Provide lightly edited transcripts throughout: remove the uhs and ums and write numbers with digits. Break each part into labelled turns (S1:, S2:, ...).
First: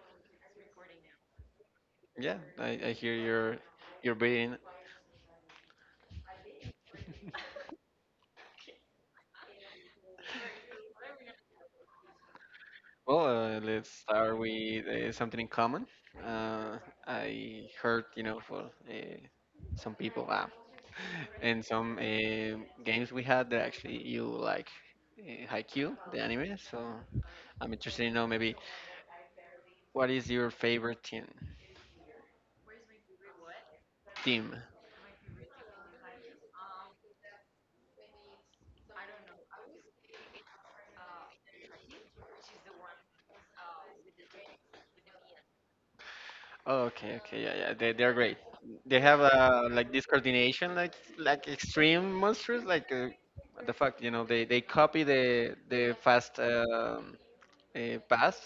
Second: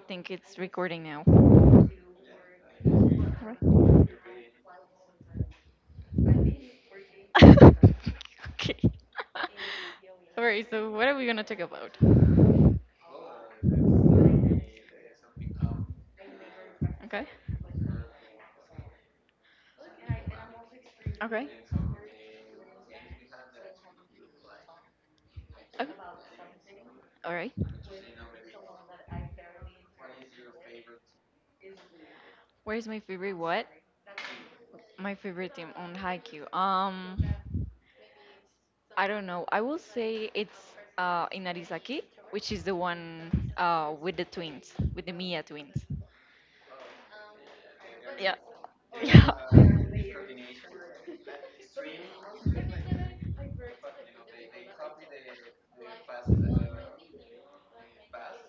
S1: think it's recording now.
S2: Yeah, I hear your
S1: Right.
S2: your brain.
S1: Okay. Alright, so what are we gonna talk about?
S2: Well, let's start with something in common. Uh,
S1: Okay.
S2: I heard, for uh, some people,
S1: Okay.
S2: and some games we had that actually you like
S1: Okay.
S2: Haikyuu, the anime. So
S1: Alright.
S2: I'm interested to know maybe what is your favorite team?
S1: Where is my favorite what?
S2: Team.
S1: My favorite team on Haikyuu. I don't know. I will say it's Inarizaki, which is the one with the twins, with the Mia twins.
S2: Oh, okay, okay, yeah, yeah, they're
S1: Yeah.
S2: great. They have like this coordination, like extreme monsters, like what the fuck. They copy the fast pass,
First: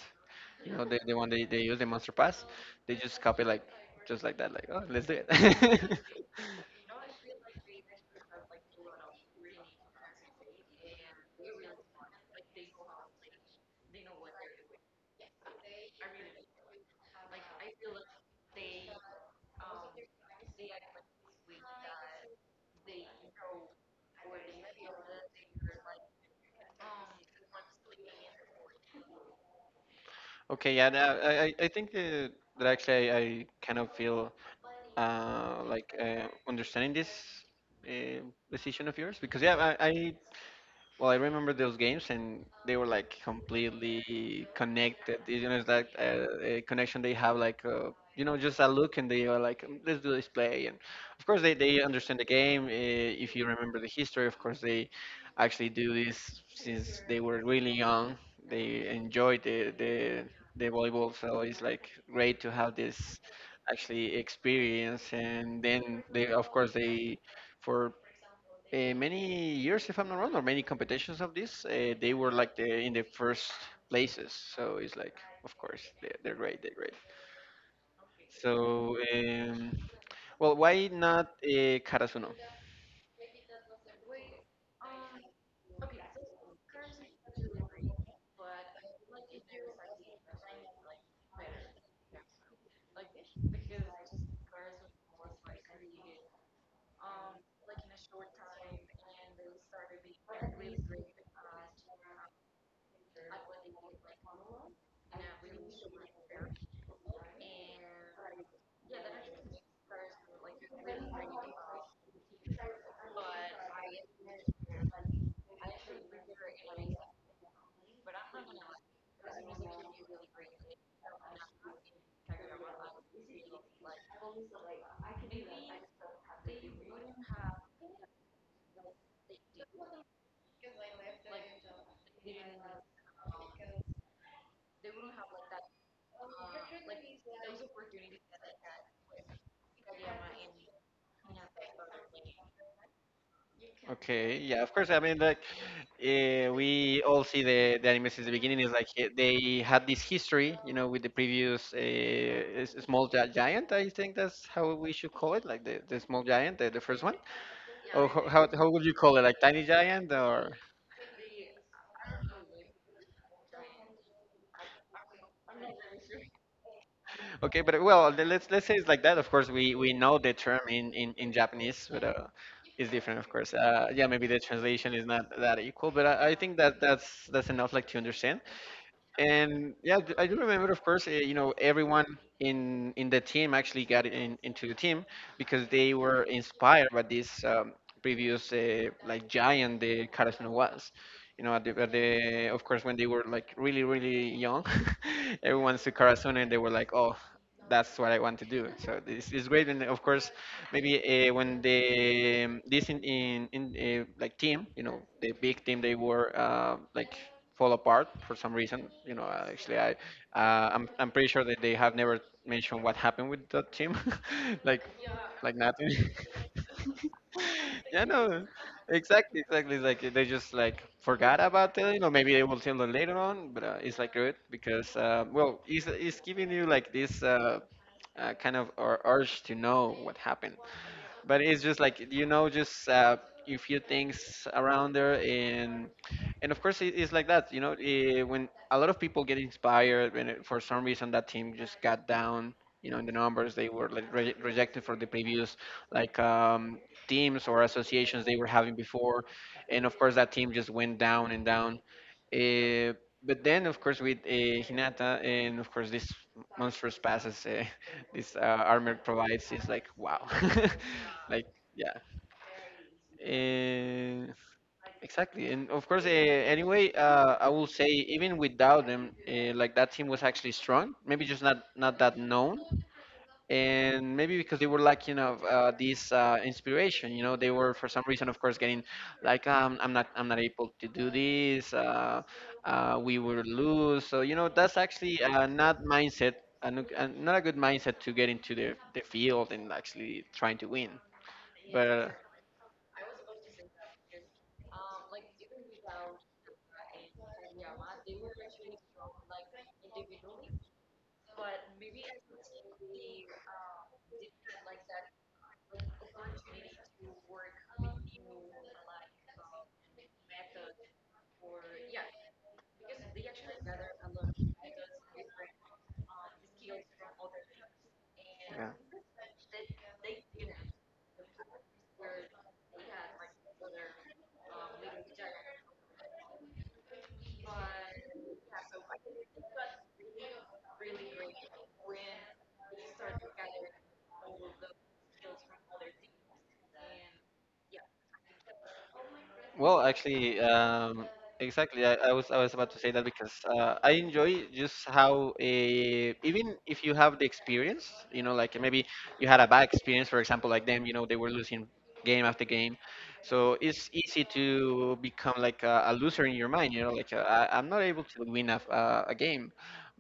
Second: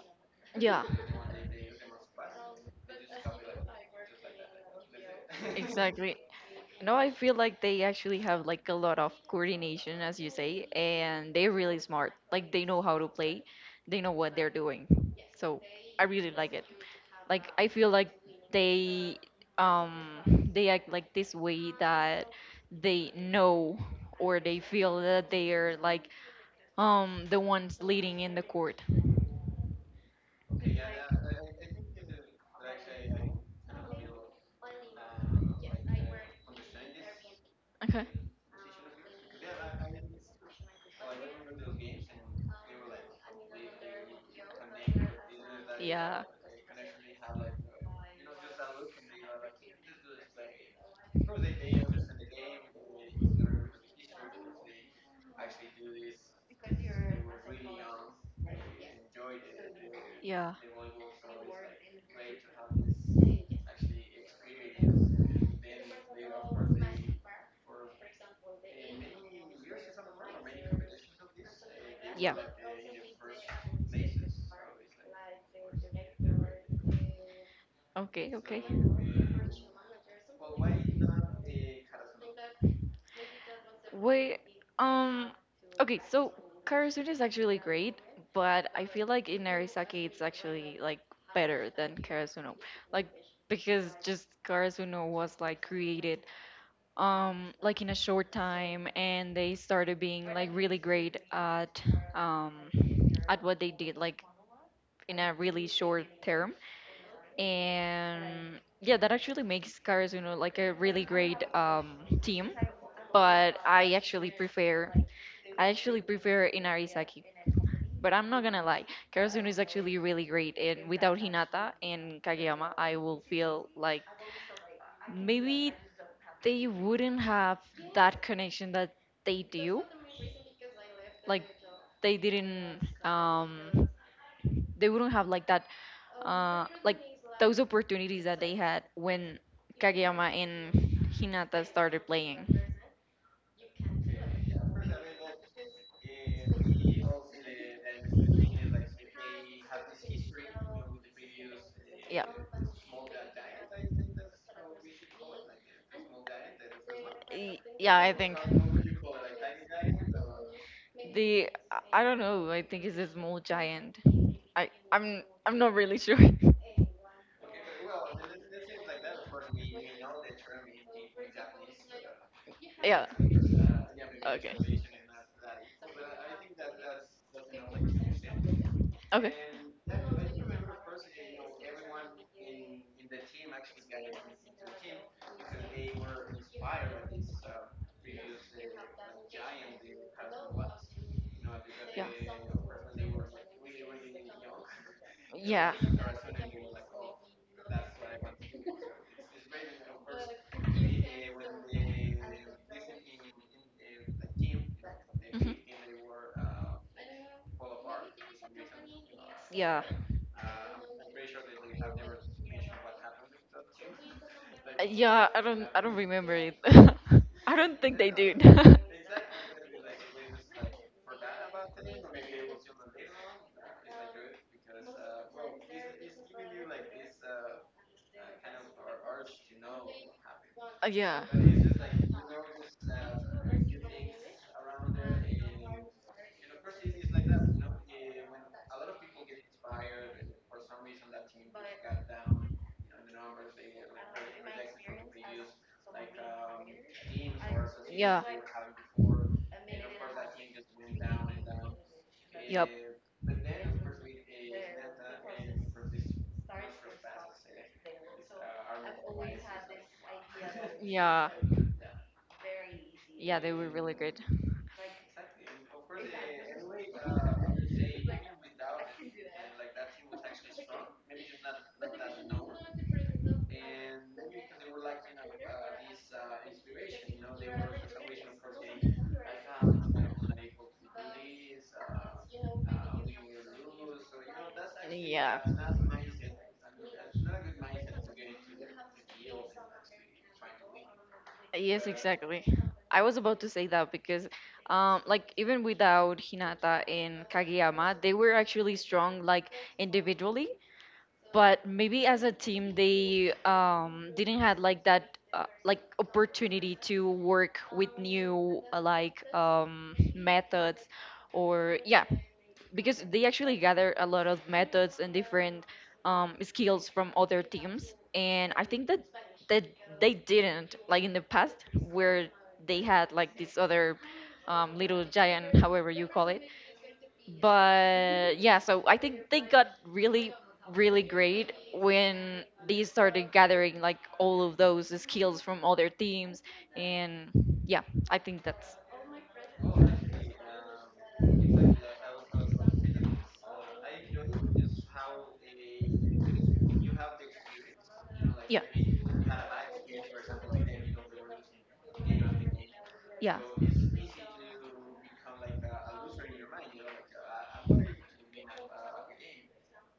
S1: Yeah,
S2: the one they use the monster pass. They just copy like just like that, like, oh, let's do it.
S1: exactly. You know, I feel like they actually have like a lot of coordination, as you say, and they're really smart. Like they know how to play, they know what they're doing. So I really like it. Like I feel like they um they act like this way that they know or they feel that they are like the ones leading in the court.
S2: Okay, yeah, no, I think that actually I kind of feel like understanding this
S1: Okay.
S2: uh, decision of yours, because yeah, I well, I remember those games, and they were like completely connected. You know, it's like a connection they have, like just a look, and they are like, "Mm, let's do this play." And of course, they understand the game. If you remember the history, of course, they actually do this since they were really young. They enjoy the the
S1: Yeah.
S2: the volleyball, so it's like great to have this actually experience. And then they, of course, they. For many years, if I'm not wrong, or many competitions of this, they were like the, in the first places. So it's like, of course, they're great, they're great.
S1: Okay.
S2: So, well, why not Karasuno?
S1: Wait. Um. Okay, so Karasune is actually really great, but I feel like in Narisaki it's actually like better than Karasuno. Like because just Karasuno was like created like in a short time and they started being like really great um at what they did like in a really short term. And yeah, that actually makes Karasuno like a really great team, but I actually prefer, I actually prefer Inarizaki, but I'm not gonna lie, Karazun is actually really great, and without Hinata and Kageyama, I will feel like maybe they wouldn't have that connection that they they didn't they wouldn't have like that opportunity had when Hinata
S2: Okay, yeah, of course. I mean, like we all see the anime since the beginning. Is like, they had this history, you know, with the previous small giant. I think that's how we should call it, like the small giant, the first one. Or how would you call it, like tiny giant, or?
S1: is more giant. Really sure.
S2: Okay, but well, let's say it's like that. Of course, we know the term in Japanese, but it's different, of course. Yeah, maybe the translation is not that equal, but I think that that's enough, like to understand.
S1: I
S2: And yeah, I do remember, of course, everyone in the team actually got into the team, because they were inspired by this previous like giant the Carson was. Of course, when they were like really, really young, everyone saw Carson and they were like, oh, that's what I want to do. So this is great. And of course, maybe when the this in like team, the big team, they were like fall apart for some reason. Actually, I'm pretty sure that they have never mentioned what happened with that team, like like nothing.
S1: remember. I don't.
S2: Yeah, no, exactly, exactly. It's like they just like forgot about it. You know, maybe they will tell them later on, but it's like good, because well, it's giving you like this kind of urge to know what happened, but it's just like, just a few things around there. And of course, it's like that. When a lot of people get inspired, when for some reason that team just got down. In the numbers, they were like rejected for the previous like teams or associations they were having before, and of course that team just went down and down. Eh, but then of course, with Hinata and of course this monstrous passes, this armor provides, is like wow. Like, yeah. And
S1: Exactly.
S2: exactly. And of course, anyway, I will say, even without them, like that team was actually strong, maybe just not that known, and maybe because they were lacking of this inspiration. They were, for some reason, of course, getting like, I'm not able to do this. We will lose. So, that's actually not mindset. Not a good mindset to get into the field and actually trying to win, but
S1: I was about to say that because, like even without Hinata and Kageyama, they were actually strong like individually, but maybe as a team they didn't have like that like opportunity to work with new methods or yeah, because they actually gather a lot of methods and different skills from other teams, and I think
S2: uh,
S1: that that they didn't like in the past where they had like this other little giant, however you call it. But yeah, so I think they got really, really great when they started gathering like all of those skills from other teams. And yeah, I think that's
S2: well, actually, exactly. I was about to say that, because I enjoy just how, even if you have the experience, like maybe you had a bad experience, for example, like them, they were losing game after game, so it's easy to become like a loser in your mind, like I'm not able to win a game.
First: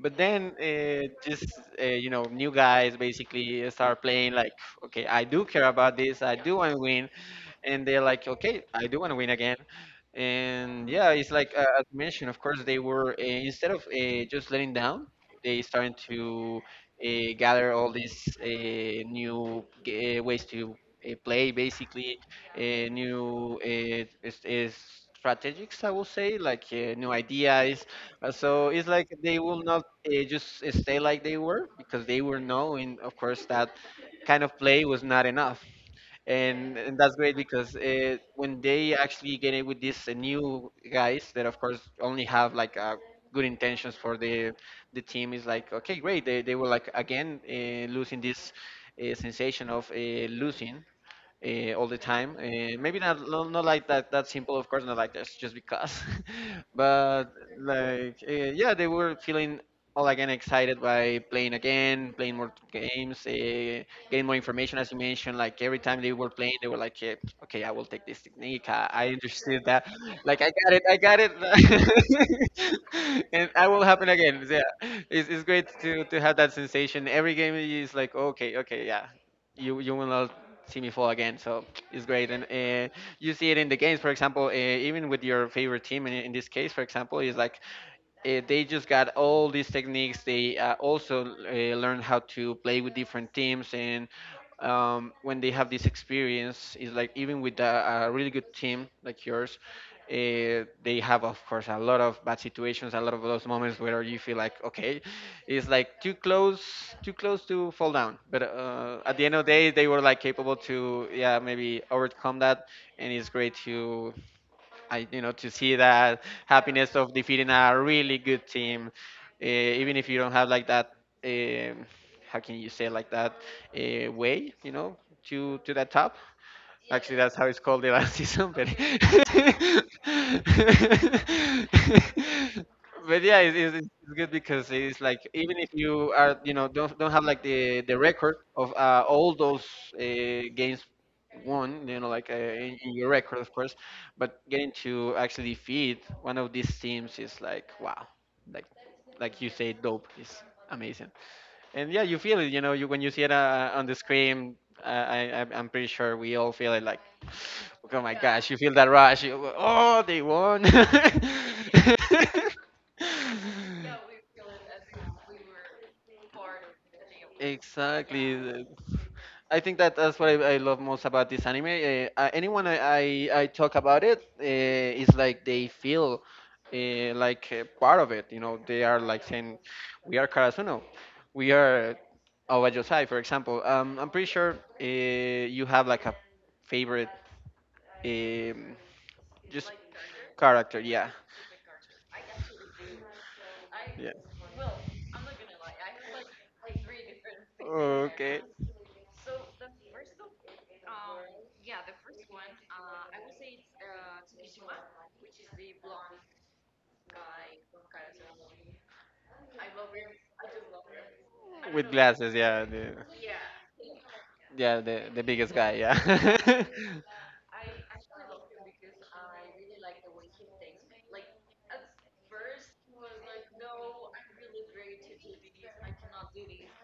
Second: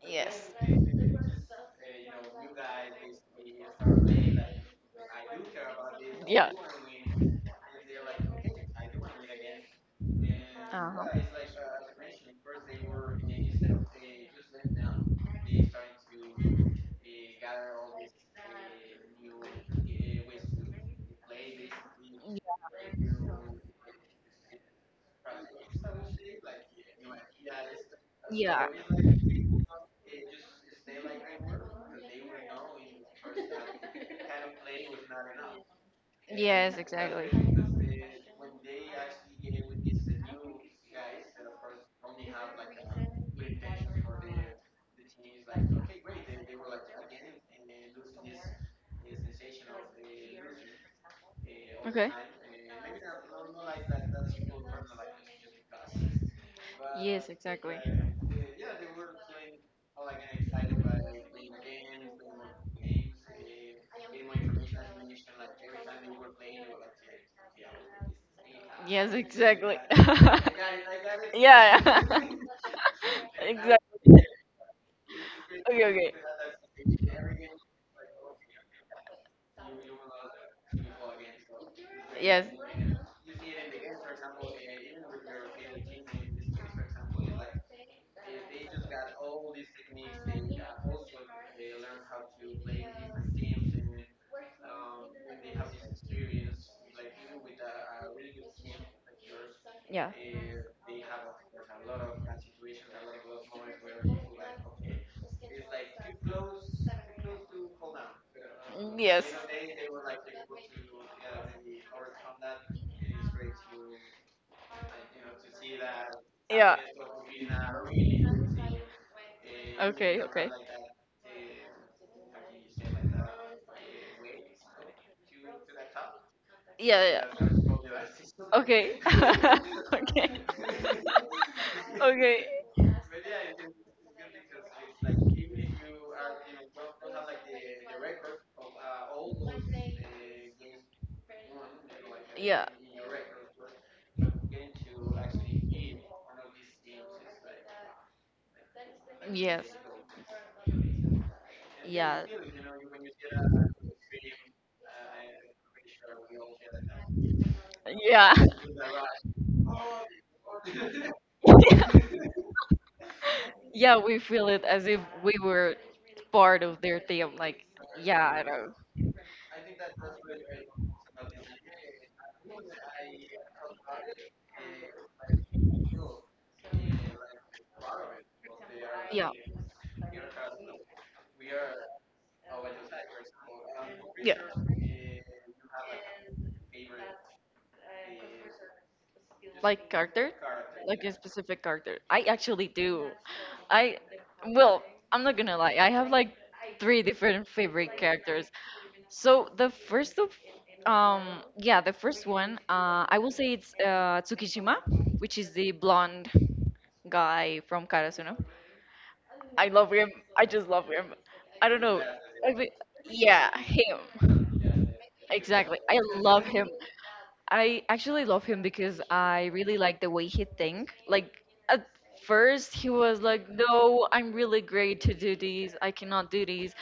S2: But then just new guys basically start playing like, okay, I do care about this, I do want to win, and they're like, okay, I do want to win again. And yeah, it's like as mentioned, of course, they were, instead of just letting down, they started to uh, gather all these ways to play, basically uh, new is strategics, I will say, like new ideas. So it's like they will not just stay like they were, because they were knowing, of course, that kind of play was not enough, and that's great, because when they actually get it with these new guys, that of course only have like good intentions for the team, is like okay, great. They were like again losing this sensation of losing all the time. Maybe not, not like that simple, of course, not like this, just because. But like, yeah, they were feeling all again excited by playing again, playing more games, getting more information, as you mentioned. Like every time they were playing, they were like, yeah, okay, I will take this technique. I understood that. Like,
S1: exactly.
S2: I got it, and I will happen again. So, yeah, it's great to have that sensation. Every game is like, okay, okay, yeah. You will see me fall again. So it's great, and you see it in the games. For example, even with your favorite team, in this case, for example, is like they just got all these techniques. They also learn how to play with different teams, and when they have this experience, it's like even with a really good team like yours, they have, of course, a lot of bad situations, a lot of those moments where you feel like, okay, it's like too close to fall down. But at the end of the day, they were like capable to, yeah, maybe overcome that, and it's great to, to see that happiness of defeating a really good team, even if you don't have like that, um, how can you say, like that way, to the top. Actually,
S1: Yeah,
S2: that's how it's called the last season, but
S1: okay, okay,
S2: but yeah, it's good, because it's like even if you are, don't have like the record of all those games won, like in your record, of course, but getting to actually defeat one of these teams is like wow, like like you say, dope is amazing. And yeah, you feel it. You When you see it on the screen, I'm pretty sure we all feel it. Like, oh my
S1: yeah.
S2: gosh, you feel that rush. You go, oh, they won.
S1: Yeah, we feel it as if we were part of team like
S2: Exactly. I think that that's what I love most about this anime. Anyone I talk about it is like, they feel like part of it. They are like saying, "We are Karasuno, we are Aoba Yosai," for example. I'm pretty sure you have like a favorite, um, just character. Yeah,
S1: specific character. I actually do. i
S2: yeah.
S1: i'm not gonna lie, I have like three different favorite
S2: Okay,
S1: characters. So the first of, yeah, the first, I will say it's Tsukishima, which is the blonde guy from Karasuno. I love him. I just love him. I don't
S2: with
S1: know.
S2: glasses.
S1: I
S2: Yeah,
S1: mean, yeah, him.
S2: yeah, the biggest guy.
S1: I love
S2: Yeah.
S1: him. I actually love him because I really like the way he think. Like at first he was like, "No, I'm really great to do these. I cannot do these.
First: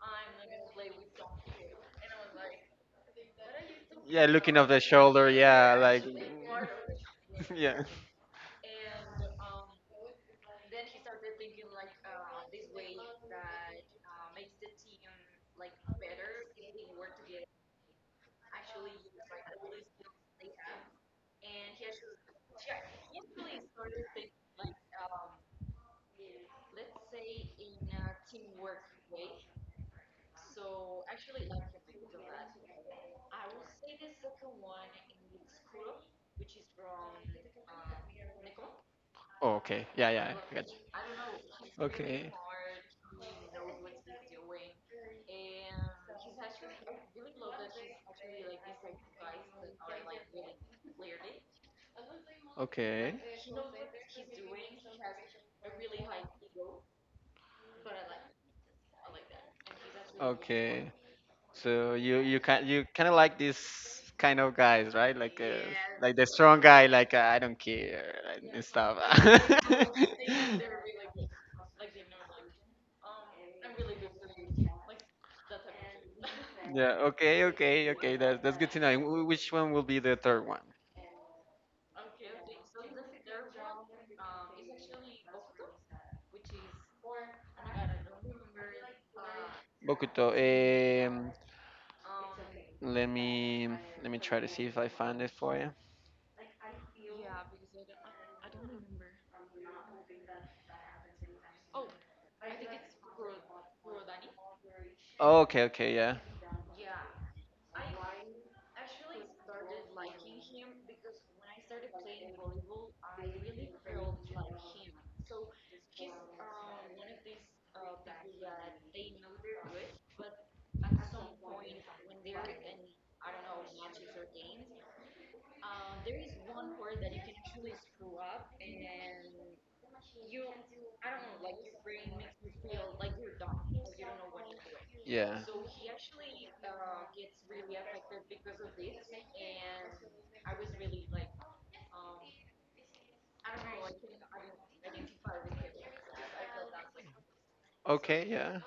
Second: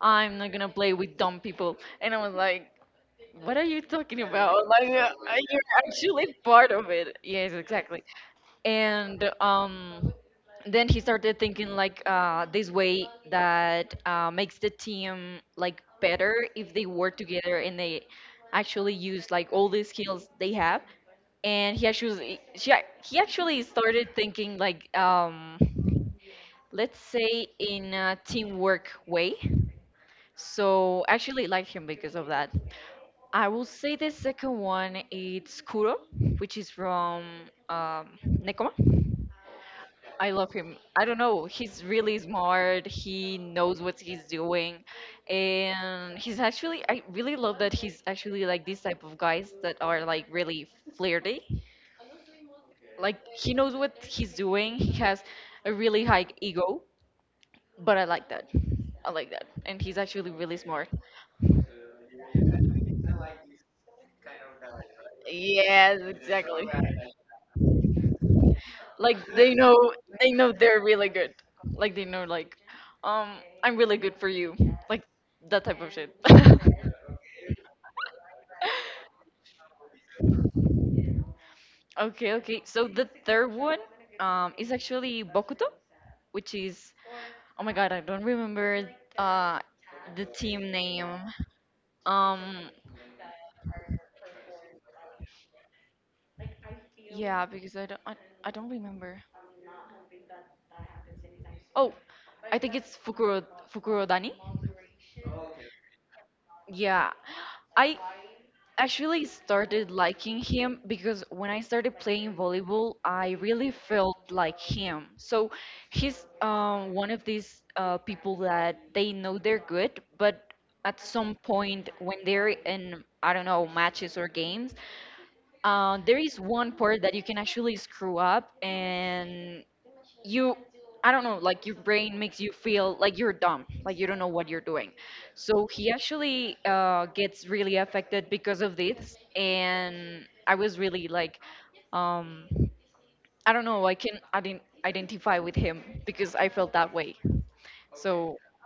S1: I'm not gonna play with dumb people." And I was like, "What are you talking
S2: Yeah, looking
S1: about?
S2: off the
S1: Like
S2: shoulder.
S1: you're
S2: Yeah, like.
S1: actually part of it." Yes,
S2: Yeah.
S1: exactly. and Then he started thinking like this way that makes the team like better if they work together and they actually use like all the skills they have, and he actually started thinking like, let's say, in a teamwork way. So actually like him because of that. I will say the second one, it's Kuro, which is from, um, Nekoma.
S2: Oh, okay. Yeah,
S1: I
S2: yeah.
S1: love
S2: I got
S1: him.
S2: you.
S1: I don't know. He's really
S2: Okay.
S1: smart. He knows what he's doing. And he's actually, I really love that he's actually like these type of guys that are like really flirty. Like
S2: Okay.
S1: he knows what he's doing. He has a really high ego, but I like that. I like that. And he's actually,
S2: Okay. So you kind of like this kind of guys, right?
S1: yes,
S2: Like the strong guy, like I don't care, like, and stuff.
S1: like they know they're really good. Like they know, like, I'm really good for you. Like that type of shit.
S2: Yeah. Okay. Okay. Okay. That's good to know. And which one will be the third one?
S1: Okay, okay. So the third one, is actually Bokuto, which is, oh my god, I don't remember uh
S2: Bokuto.
S1: team name.
S2: Um.
S1: Um,
S2: Let me let me try to see if I find it for you.
S1: yeah, because I don't remember. Oh, I think it's Fukurodani.
S2: Oh, okay, okay, yeah.
S1: Yeah, I actually started liking him because when I started playing volleyball, I really felt like him. So he's one of these people that they know they're good, but at some point when they're in, I don't know, matches or games, there is one part that you can actually screw up, and you, I don't know, like your brain makes you feel like you're dumb, like you don't know what you're doing.
S2: Yeah.
S1: So he actually gets really affected because of this, and I was really like, um, I don't know, I can, I didn't identify with him because I felt that way,
S2: Okay, yeah.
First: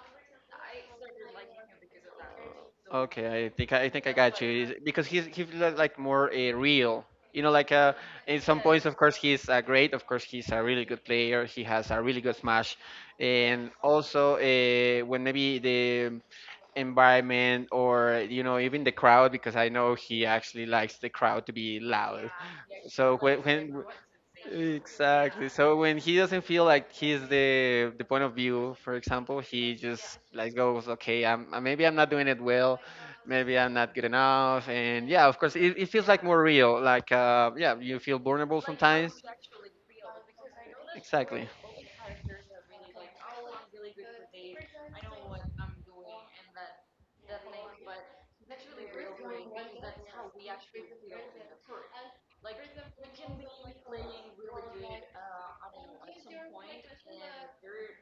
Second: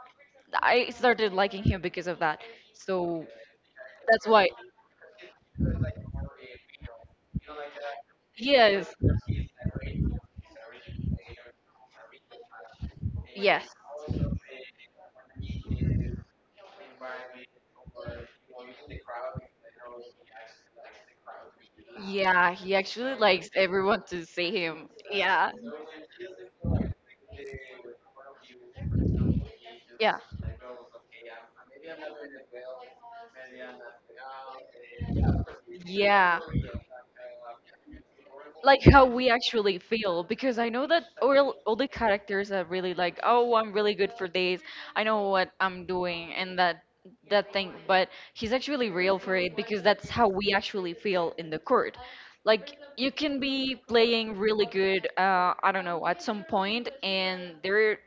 S1: liking him because of that. So
S2: Okay, I think I
S1: that's
S2: got
S1: why
S2: you. He's, because like more a real. You know, in some points, of course, he's great. Of course, he's a really good player. He has a really good smash, and also when maybe the environment or you know even the crowd, because I know he actually likes the crowd to be loud.
S1: he actually
S2: So when,
S1: makes
S2: when
S1: everyone to see him.
S2: exactly, so when he doesn't feel like he's the point of view, for example, he just like goes, okay, I'm maybe I'm not doing it well, maybe I'm not good enough, and yeah, of course, it feels like more real, like yeah, you feel vulnerable sometimes.
S1: We actually feel because I know that
S2: Exactly.
S1: all the characters are really like, oh, I'm really good at what I'm doing and that that thing, but he's actually real. That's how we actually feel in the court. Like you can be playing really good. I don't know. And there,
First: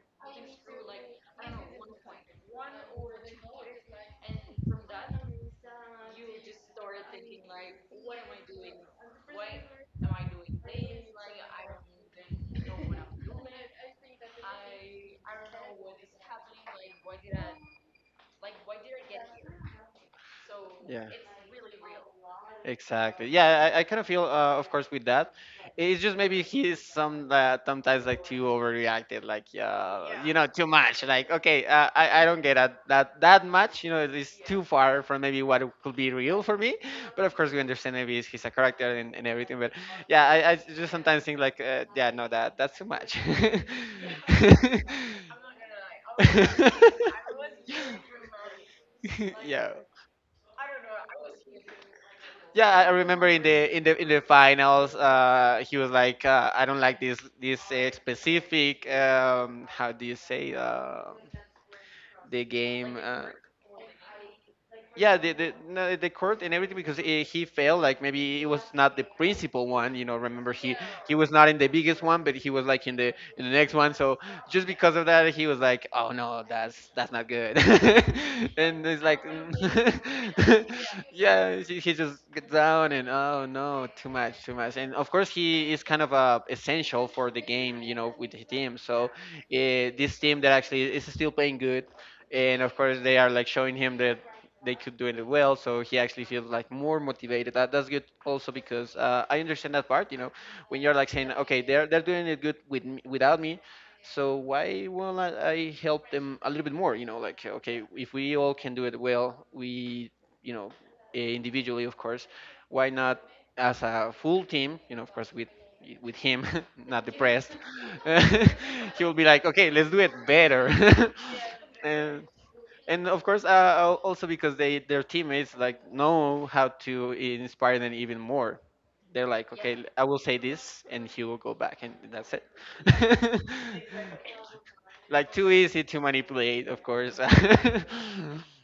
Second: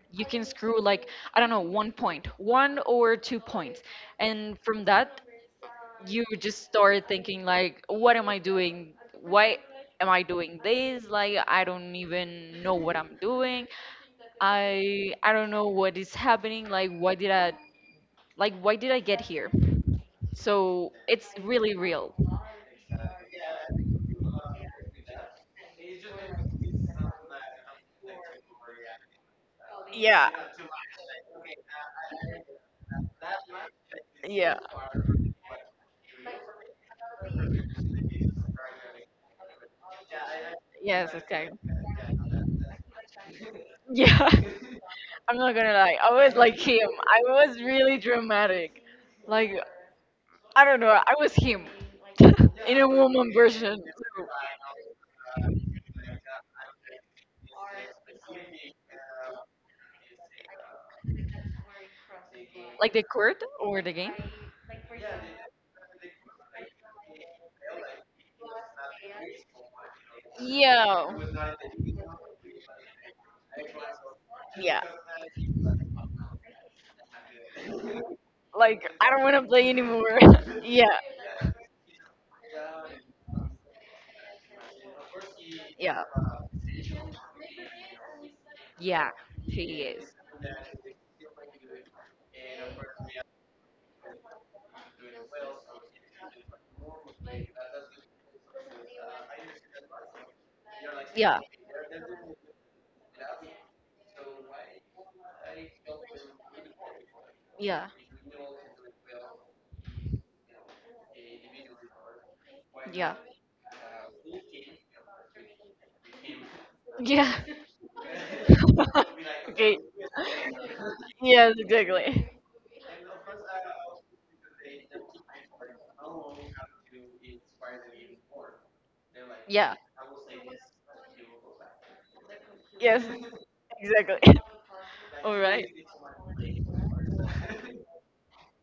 S1: I don't know, one point, one or two, and from that you just start thinking like, oh, am I doing this? Like I don't even know what I'm doing. I I don't know what is happening. Like why did I, like why did I get here? So
S2: Yeah.
S1: it's really real.
S2: Exactly. Yeah, I kind of feel, of course, with that. It's just maybe he's some that sometimes like too overreacted, like you know, too much. Like, okay, I don't get that much. You know, it's too far from maybe what it could be real for me. But of course, we understand maybe he's a character and everything. But yeah, I just sometimes think like, yeah, no, that's too much.
S1: Yeah. I'm not gonna lie. I him. I was really dramatic. Like
S2: yeah.
S1: I don't know. I was him.
S2: Yeah, I remember in
S1: Just.
S2: the finals, he was like, "I don't like this specific how do you say the
S1: Like
S2: game."
S1: the court or the game?
S2: Yeah no, the court and everything because eh, he failed like maybe it was not the principal one, you know, remember he was not in the biggest one, but he was like in the next one. So just because of that he was like, oh no, that's not good. And
S1: Like
S2: it's
S1: I
S2: like
S1: don't want to play anymore. Yeah.
S2: yeah, he just gets down and, oh no, too much, and of course he is kind of essential for the game, you know, with the team, so
S1: Yeah, she.
S2: this team that actually is still playing good, and of course they are like showing him that they could do it well, so he actually feels like more motivated. That's good also because I understand that part, you know, when you're like saying,
S1: Yeah,
S2: okay, they're doing it good with me, without me, so why won't I help them a little bit more, you know, like, okay,
S1: yeah,
S2: if we all can do it well, we you know eh, individually of course, why
S1: yeah.
S2: not as a full team, you know, of course with him not
S1: Yeah.
S2: depressed. He will be like, okay, let's do it better.
S1: Yes.
S2: and
S1: Exactly.
S2: and of course al- also because they their teammates like know how to inspire them even more. They're like, yeah, okay, I will say this and he will go back and that's it.
S1: Yes. Exactly.
S2: Like too easy to manipulate, of course.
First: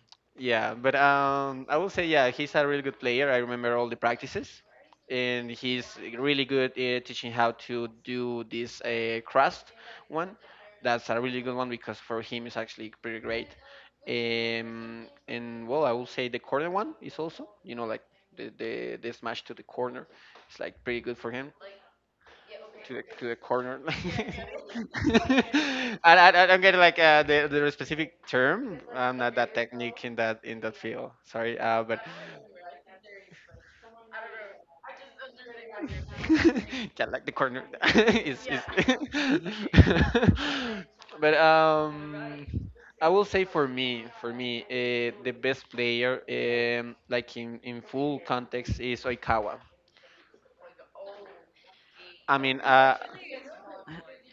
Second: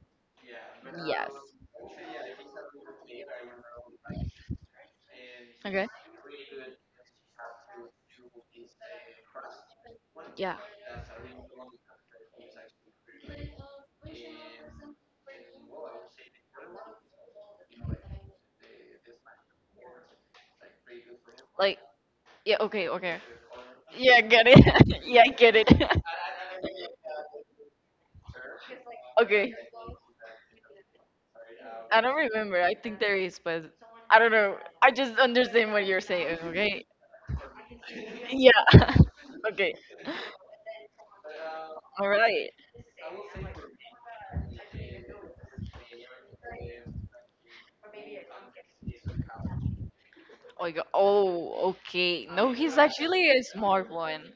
S2: Yeah, but I will say yeah, he's a really good player. I remember all the practices, and
S1: Okay.
S2: he's really good at teaching how to do this crust one.
S1: Yeah.
S2: That's a really good one because for him it's actually pretty great. And well, I will say the corner one is also, you know, like the smash to the corner. It's like pretty good for him
S1: Yeah, okay,
S2: to
S1: okay.
S2: to the corner. And
S1: I get it. You get it.
S2: I don't get like the specific term. I'm not
S1: Okay.
S2: that technique in that field. Sorry, but
S1: Don't remember. I there is, but I just under-. Okay.
S2: yeah, like the corner is
S1: Yeah.
S2: is.
S1: Okay.
S2: But
S1: All right.
S2: I will say for me, the best player, like in full context, is Oikawa.
S1: Oh, you go-, oh, okay.
S2: I mean,
S1: Really a smart one.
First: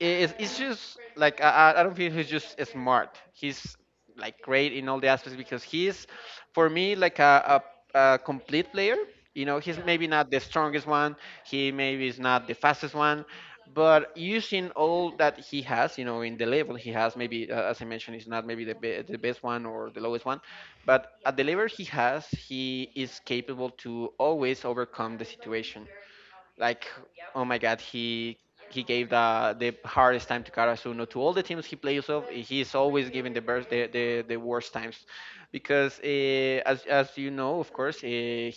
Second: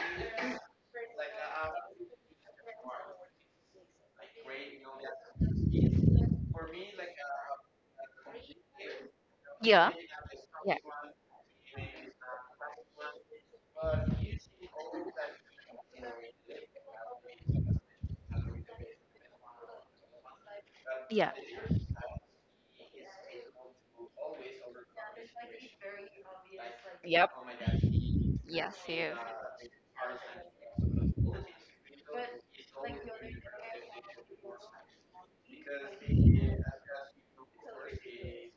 S2: it's just like I don't feel he's just smart. He's like great in all the aspects because he's for me like a complete player. You know, he's maybe not the strongest one. He maybe is not the fastest one, but using all that he has, you know, in the level he has, maybe as I mentioned, he's not maybe the be- the best one or the lowest one, but at the level he has, he is capable to always overcome the situation. Like, oh my God, he
S1: Yeah.
S2: he gave the hardest time to Karasuno, to all the teams he plays of. He's always giving the best, the worst times, because as you know, of course,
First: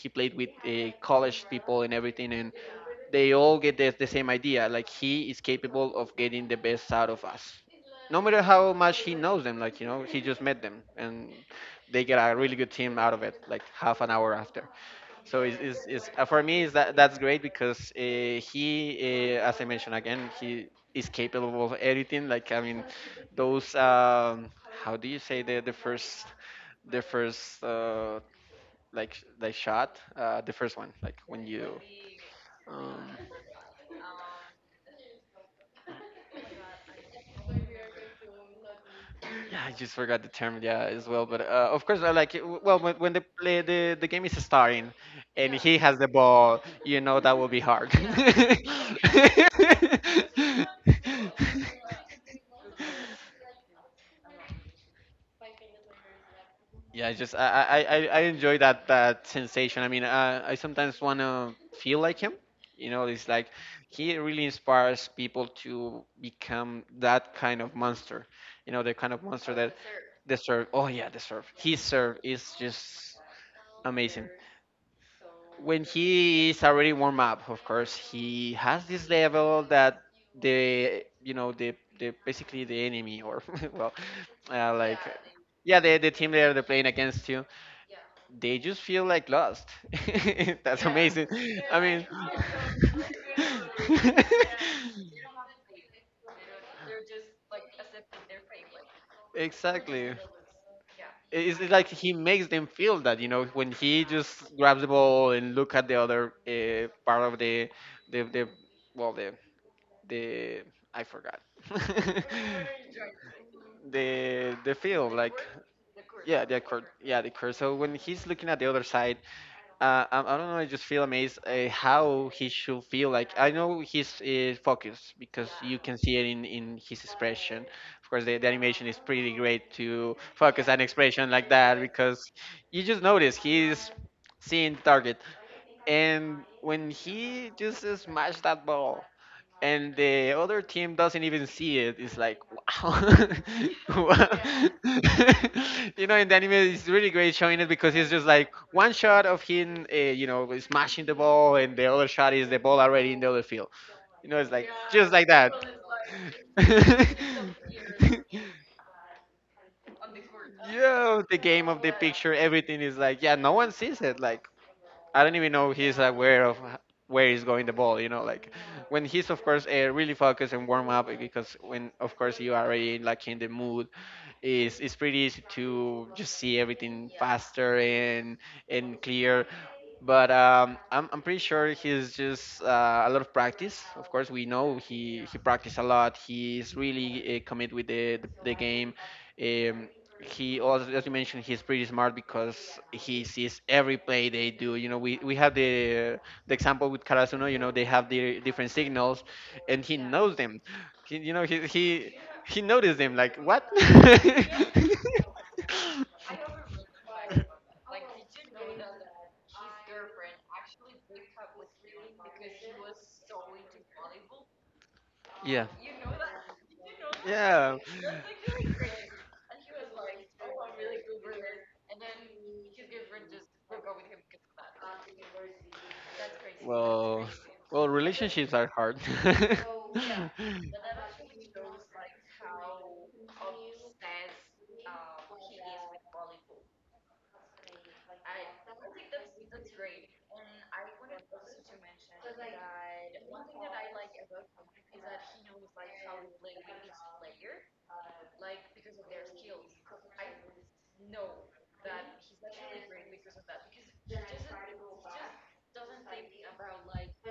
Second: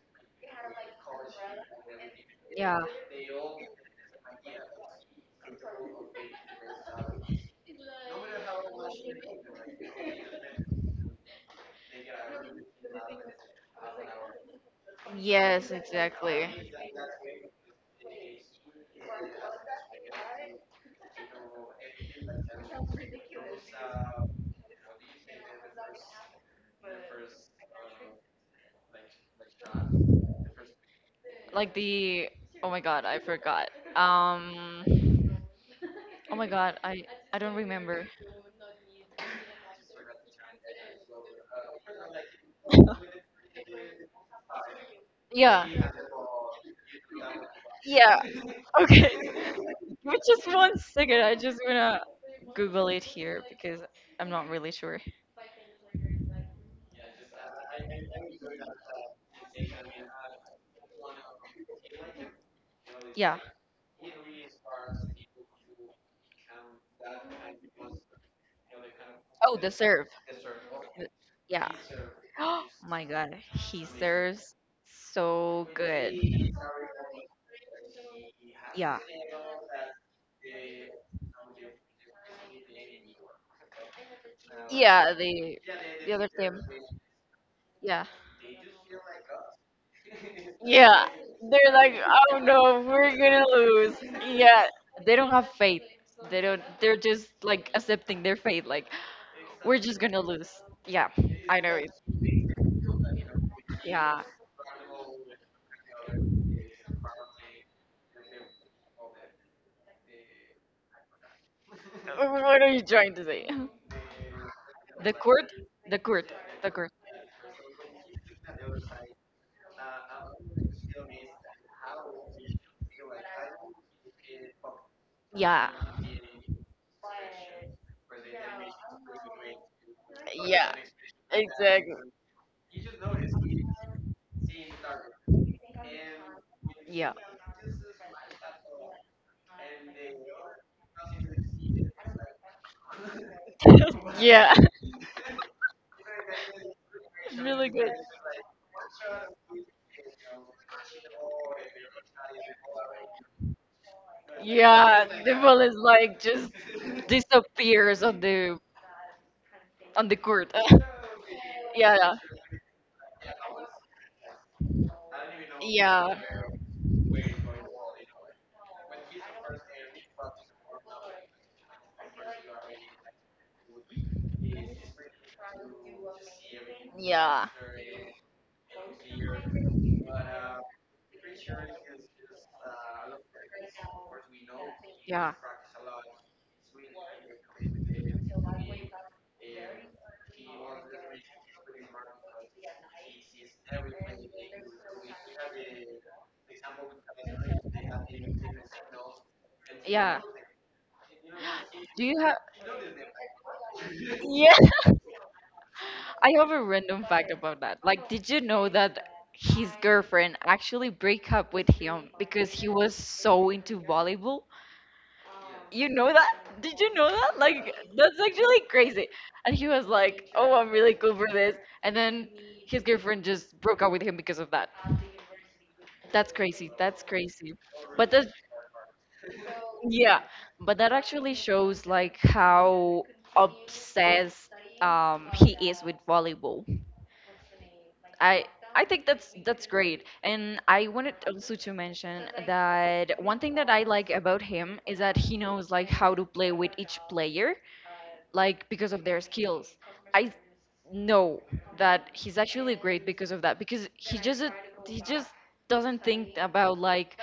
S2: he played with college people and everything, and
S1: Yeah.
S2: they all get the same idea. Like he is capable of getting the best out of us no matter how much he knows them, like you know, he just met them, and they get a really good team out of it, like half an hour after. So
S1: Yeah.
S2: it's, for me, is that that's great because he, as I mentioned again, he is capable of editing. Like I mean, those how do you say the first like shot the first one like when you
S1: Like the, oh my
S2: um,
S1: god, I forgot. Um, God, I,
S2: yeah, I just forgot the term. Yeah, as well. But of course, I like it. W- Well, when the play the game is starting, and yeah,
S1: yeah,
S2: he has the ball, you know that will be hard.
S1: yeah, okay. Give me just
S2: Yeah.
S1: one second. I just wanna is, I'm really sure
S2: Yeah, I just I enjoy that sensation. I mean, I sometimes want to feel like him. You know, it's like he really inspires people to become that kind of monster. You know, the kind of monster that
S1: serve.
S2: the serve. Oh yeah, the serve. His serve is just
S1: Got it.
S2: amazing.
S1: So
S2: When he is already warm up, of course, he has this level that the you know the basically the enemy or well like
S1: yeah, they,
S2: yeah the team that they're playing against you
S1: yeah
S2: they just feel like lost. That's
S1: yeah,
S2: amazing.
S1: they're
S2: I
S1: like,
S2: mean,
S1: oh we're gonna lose. Yeah, they they're just like accepting their fate. Like just
S2: exactly,
S1: gonna lose. Yeah.
S2: it's like he makes them feel that you know when he just grabs the ball and look at the other part of the well the I forgot
S1: What are you trying to say?
S2: the field like
S1: The course,
S2: yeah the court,
S1: course.
S2: yeah the court, so when he's looking at the other side. I don't know. I just feel amazed how he should feel. Like I know he's focused because you can see it in his expression. Of course, the animation is pretty great to focus an expression like that because you just notice he's seeing the target, and when he just smashed that ball and the other team doesn't even see it, it's like wow.
S1: Yeah,
S2: Wow. You know, in the anime it's really great showing it because it's just like one shot of him you know smashing the ball, and the other shot is the ball already in the other field. You know, it's like just like that.
S1: is just disappears on the court.
S2: Yeah, the game of the
S1: Yeah,
S2: picture, everything is like, yeah, no one sees it. Like I don't even know he's aware of h- where he's going the ball. You know, like when he's of course really focused and warm up, because when of course you are already like in the mood, it's pretty easy to just see everything
S1: yeah,
S2: faster and clear. But I'm pretty sure he's just a lot of practice. Of course, we know he
S1: yeah.
S2: practiced a lot. He's really committed with the game. Um, he also, as you mentioned, he's pretty smart because he sees every play they do. You know, we have the example with Karasuno. You know, they have the different signals, and he knows them. He, you know, he
S1: Do
S2: he
S1: you have?
S2: he noticed him, like, what?
S1: Yeah. I have a random fact about that. Like, did you know that his girlfriend actually break up with him because he was so into volleyball?
S2: Yeah.
S1: You know that? Did you know that?
S2: Yeah.
S1: Like, that's actually like, crazy. And he was like, oh, I'm really cool for this. And then his girlfriend just broke up with him because of that. That's crazy. That's
S2: Well,
S1: crazy.
S2: well,
S1: That's,
S2: relationships are hard.
S1: yeah. But that actually shows, like, how obsessed he is with volleyball. I. I think that's great. And I wanted also to mention that one thing that I like about him is that he knows like how to play with each player like because of their skills. I know that he's actually great because of that because he just doesn't think about like,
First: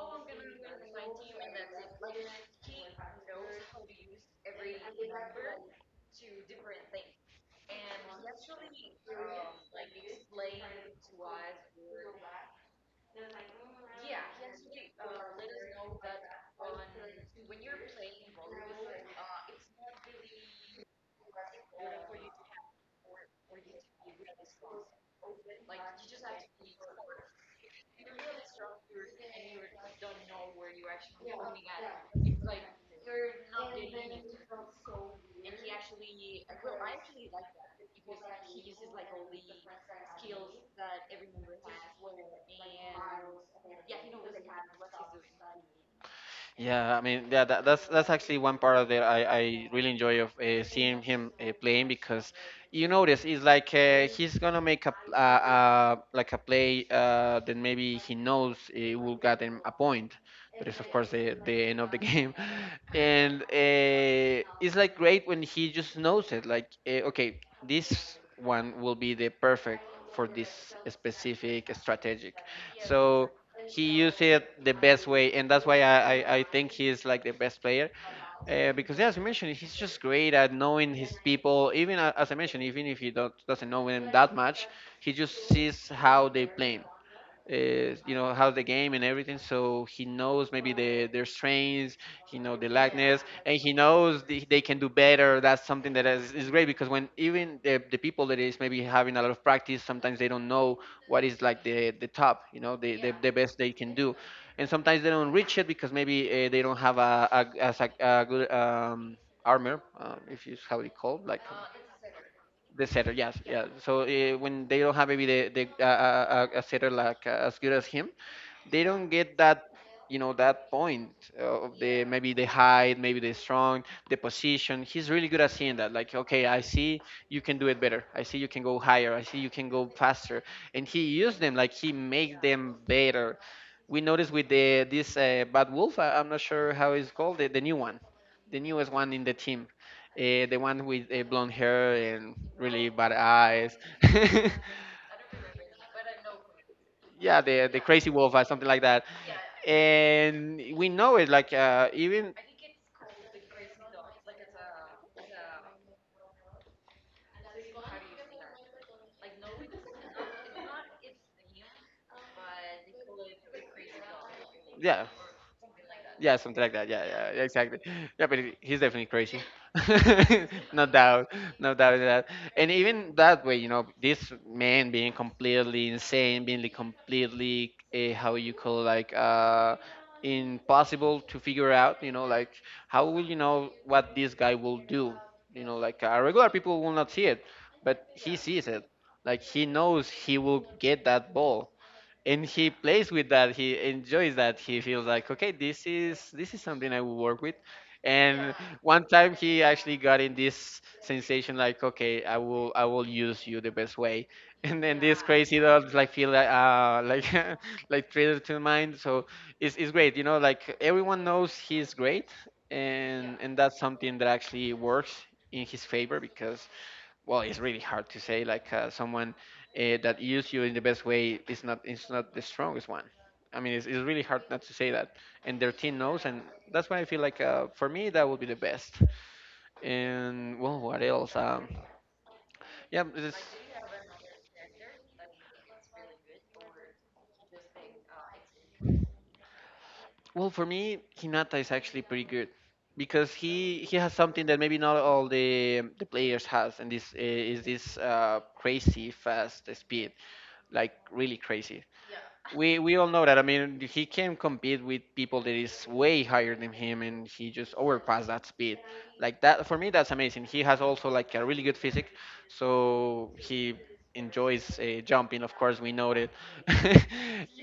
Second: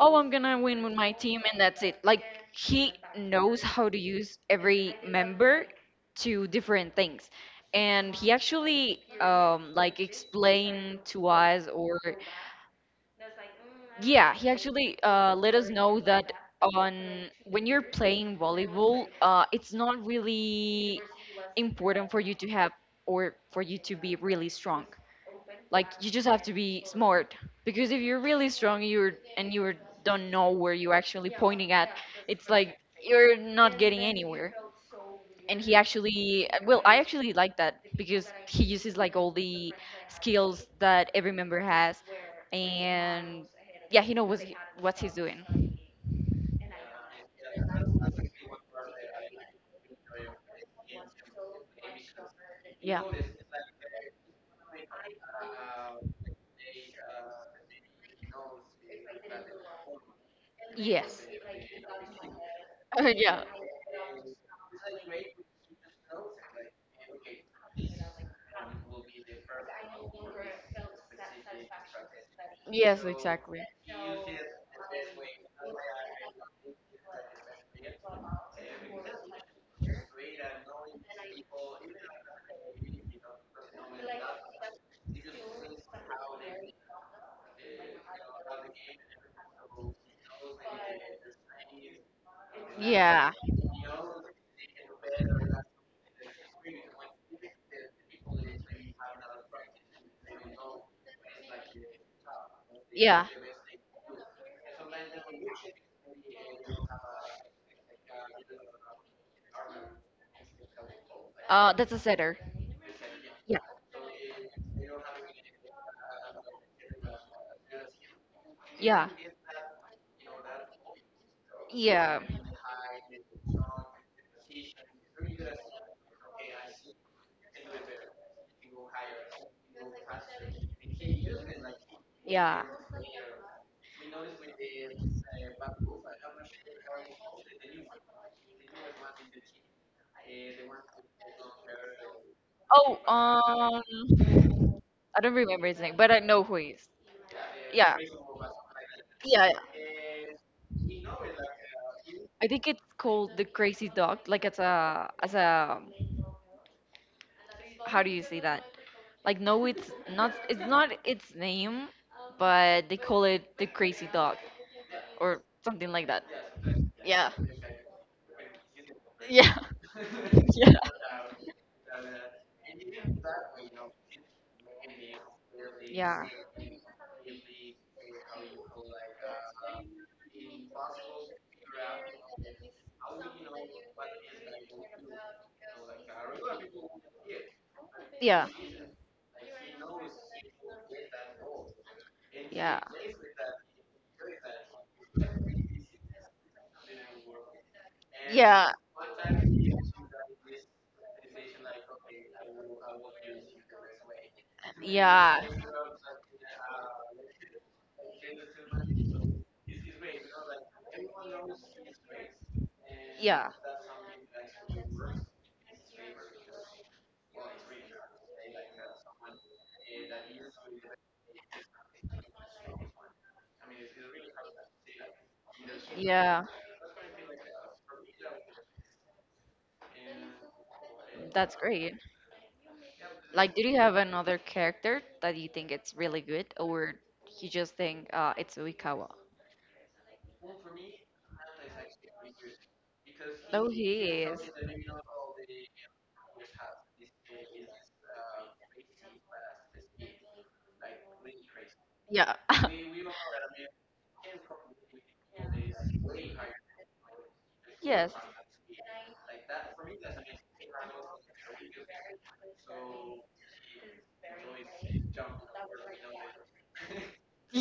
S1: oh I'm gonna win with my team and that's it. Like he knows how to use every member to different things, and he actually, like explained to us, or yeah, he actually let us know that on when you're playing volleyball, it's not really important for you to have, or for you to be really strong. Like you just have to be smart, because if you're really strong, you're and you don't know where you're actually pointing at, it's like you're not getting anywhere. And he actually, well, I actually like that because he uses like all the skills that every member has.
S2: Yeah, I mean, yeah, that's actually one part of it I really enjoy of seeing him playing because you notice it's like he's gonna make a p- like a play that maybe he knows it will get him a point, but it's of
S1: Yeah,
S2: course the end of the game,
S1: yeah.
S2: and it's like great when he just knows it. Like okay, this one will be the perfect for this specific strategic,
S1: Yes,
S2: so he used it the best way, and that's why I think he's like the best player. Because yeah, as you mentioned, he's just great at knowing his people. Even a- as I mentioned, even if he don't, doesn't know them that much, he just sees how they play, uh, you know, how the game and everything. So he knows maybe their strengths, he knows the lackness, and he knows they can do better. That's something that is great because when even the people that is maybe having a lot of practice, sometimes they don't know what is like the top, you know, yeah, The best they can do, and sometimes they don't reach it because maybe they don't have a, as a good armor, if you how it's called, like,
S1: that's a setter.
S2: Uh, the setter, yes. Yeah,
S1: Yeah.
S2: yeah, so when they don't have maybe the a setter like as good as him, they don't get that you know that point, of the, maybe the height, maybe the strong, the position. He's really good at seeing that, like, okay, I see you can do it better, I see you can go higher, I see you can go faster, and he used them, like, he made them better. We noticed with the this bad wolf. I'm not sure how it's called, the new one, the newest one in the team. The one with blonde hair and really
S1: Oh,
S2: bad eyes.
S1: um, I don't remember his name, but I know who he is.
S2: Yeah, the crazy wolf or something like that,
S1: Yeah,
S2: and we know it, like, even.
S1: I think it's called the crazy dog. Like it's a as a, like no, it's not. It's not its name, but they call it the crazy
S2: Yeah.
S1: or something like that.
S2: Yeah, something like that. Yeah, yeah, yeah, exactly. Yeah, but he's definitely crazy.
S1: Yeah.
S2: No doubt, no doubt in that. And even that way, this man being completely insane, being like completely, how you call, like, impossible to figure out. You know, like, how will you know what this guy will do? Like, regular people will not see it, but he sees it. Like, he knows he will get that ball, and he plays with that, he enjoys that, he feels like, okay, this is something I will work with. And
S1: Yeah.
S2: one time he actually got in this sensation, like, okay, I will use you the best way, and then this
S1: Uh,
S2: crazy dog, like, feel like, like, like traded to mind, so it's great, like, everyone knows he's great, and
S1: yeah.
S2: and that's something that actually works in his favor, because, well, it's really hard to say. Like, someone, that used you in the best way, is not the strongest one. I mean, it's really hard not to say that, and their team knows,
S1: Yeah.
S2: and that's why I feel like, for me that would be the best. And, well, what else?
S1: That's great.
S2: Yeah, it's.
S1: Like, do you have another character that you think it's really good, or you just think it's Uikawa?
S2: Well, for me, Hinata is actually pretty good, because he has something that maybe not all the players has, and this, is this, crazy fast speed, like, really crazy.
S1: Yeah.
S2: We all know that. I mean, he can compete with people that is way higher than him, and he just overpassed that speed. Like that, for me, that's amazing. He has also, like, a really good physique, so he enjoys jumping. Of course, we know that.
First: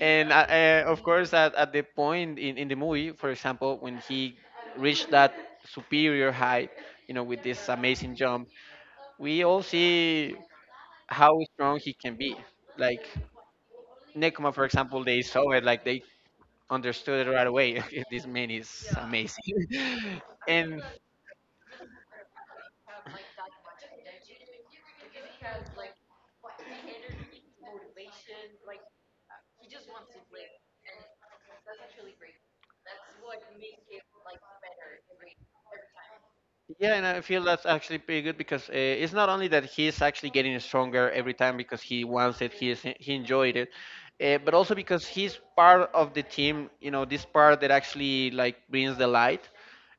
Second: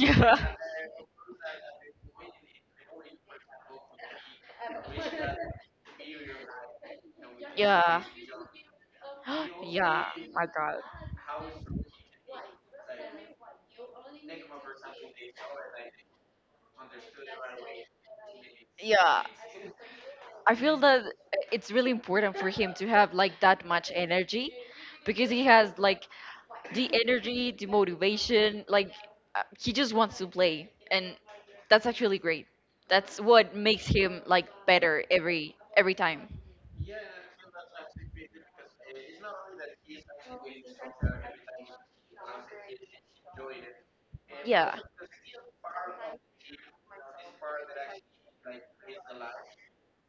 S2: And of course, at the point in the movie, for example, when he reached that superior height, with this amazing jump, we all see
S1: My God.
S2: how strong he can be. Like Nekoma, for example, they saw it. Like, they understood it right away. This man is amazing.
S1: I feel
S2: And
S1: that it's really important for him to have like that much energy because he has like the energy, the motivation, like he just wants to play and that's actually great. That's what makes him like better every time.
S2: yeah, and I feel that's actually pretty good, because it's not only that he's actually getting stronger every time because he wants it, he is, he enjoyed it, but also because he's part of the team. This part that actually, like, brings the light.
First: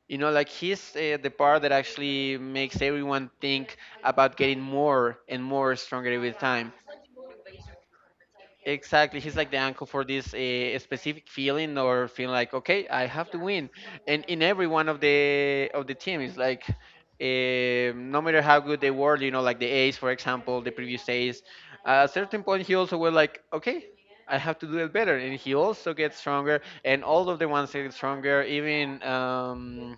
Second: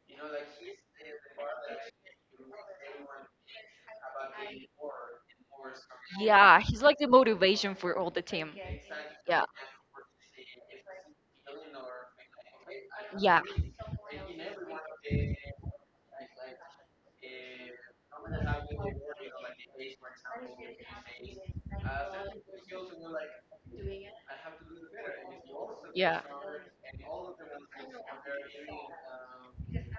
S2: Like, he's the part that actually makes everyone think about getting more and more stronger every time.
S1: He's like the motivation for all the team.
S2: Exactly. He's like the uncle for this, specific feeling, or feeling like, okay, I have
S1: Yeah.
S2: to win. And in every one of the team, it's like, no matter how good they were, like, the ace, for example, the previous ace, at a certain point, he also was like, okay, I have to do it better. And he also gets stronger, and all of the ones get stronger, even,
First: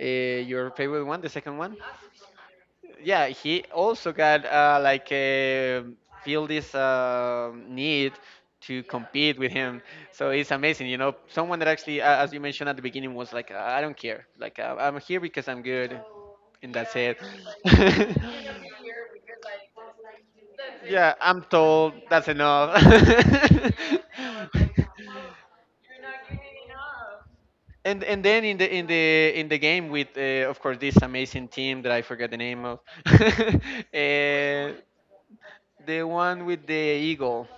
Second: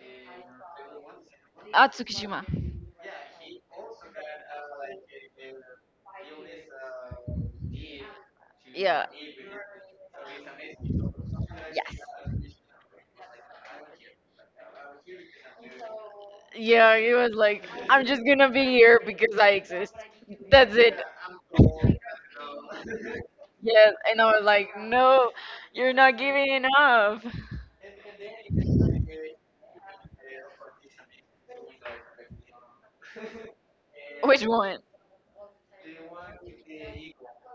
S2: uh, your favorite one, the second one. Yeah, he also got like, feel this, need to compete with him, so it's amazing, someone that actually, as you mentioned at the beginning, was like, I don't care, like, I'm here because I'm good, and that's
S1: Yeah, he
S2: it.
S1: was like just going to be here because I exist. That's,
S2: Yeah, I'm told that's enough.
S1: yes, and I was like, no, you're not giving enough. Which
S2: And then in the game with, of course, this amazing team that I forgot the name of, uh,
S1: one?
S2: the one with the eagle.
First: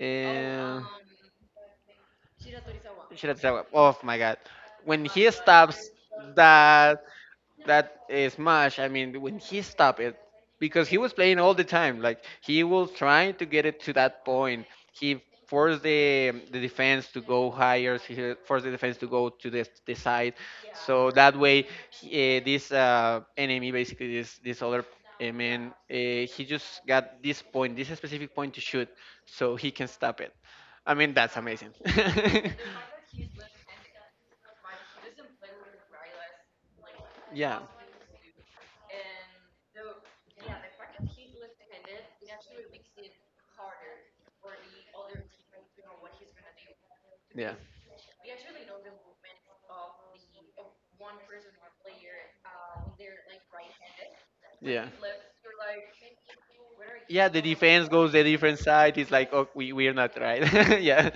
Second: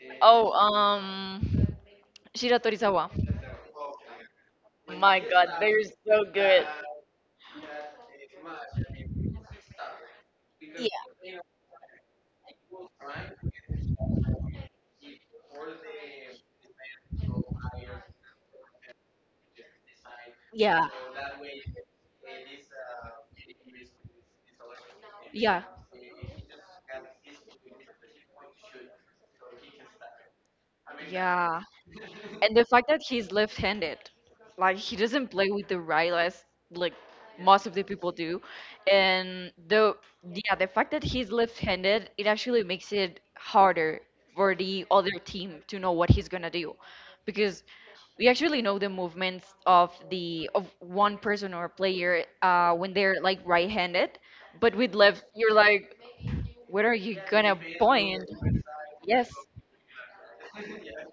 S2: Uh,
S1: Um, Shira Torizawa.
S2: Shira Tsawa. Oh my god. When he stops
S1: So
S2: that that smash. I mean, when he stopped it, because he was playing all the time, like, he was trying to get it to that point. He forced the defense to go higher, he forced the defense to go to the side,
S1: yeah,
S2: so that way he, this, enemy, basically, this other, man, he just got this point, this specific point, to shoot so he can stop it. I mean, that's amazing.
S1: and the fact that he's left-handed, like he doesn't play with the right as like
S2: Yeah.
S1: most of the do, and the yeah, the fact that he's left-handed, it actually makes it harder for the other team to know what he's gonna do,
S2: Yeah.
S1: because we actually know the movements of the of one person or player when they're like right-handed, but
S2: Yeah.
S1: with left, you're like,
S2: Yeah, the defense goes the different side. It's like,
S1: yes,
S2: oh, we're not right. Yeah.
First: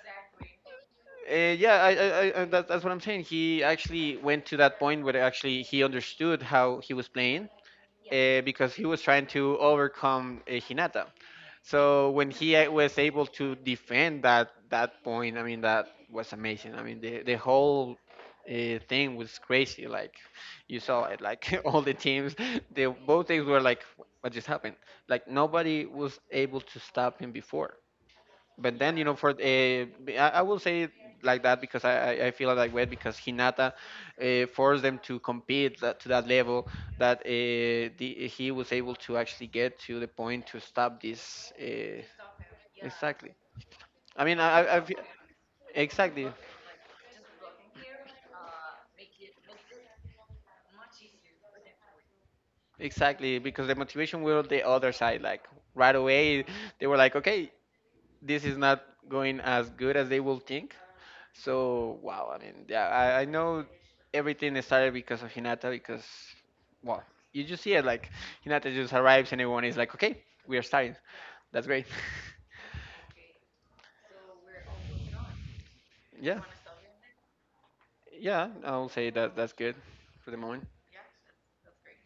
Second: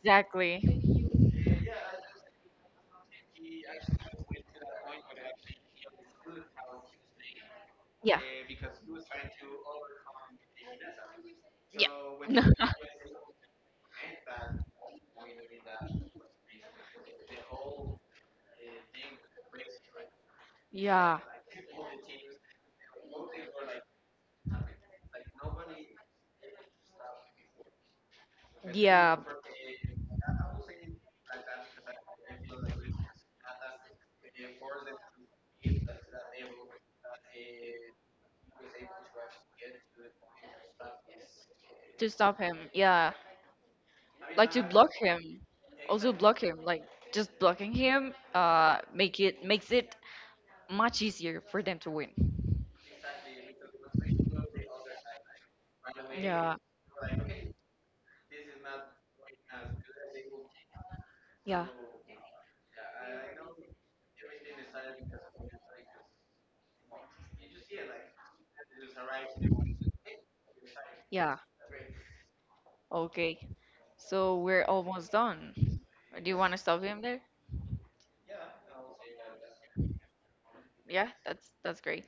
S1: exactly,
S2: Yeah, and that's what I'm saying. He actually went to that point where actually he understood how he was playing,
S1: yeah,
S2: because he was trying to overcome, Hinata. So when he was able to defend that point, I mean, that was amazing. I mean, the whole, thing was crazy. Like, you saw
S1: yeah,
S2: it, like, all the teams, they, both teams were like, "What just happened?" Like, nobody was able to stop him before, but then, for I will say it like that, because I feel like way, because Hinata forced them to compete that, to that level that, the, he was able to actually get to the point to stop this,
S1: to stop him, yeah,
S2: exactly. I mean,
S1: block him,
S2: exactly.
S1: block him, like just blocking him, make it makes it much easier for them to win.
S2: Exactly, because the motivation were on the other side, like, right away they were like, okay, this is not going as good as they will think. So, wow, I mean, yeah, I know everything started because of Hinata, because, well, you just see it, like, Hinata just arrives and everyone is like, okay, we are starting.
S1: Yeah,
S2: That's great.
S1: okay, so we're almost done. Do you
S2: Yeah,
S1: want to stop him there?
S2: yeah, I'll say that, that's good for the moment.
S1: Yeah, that's great.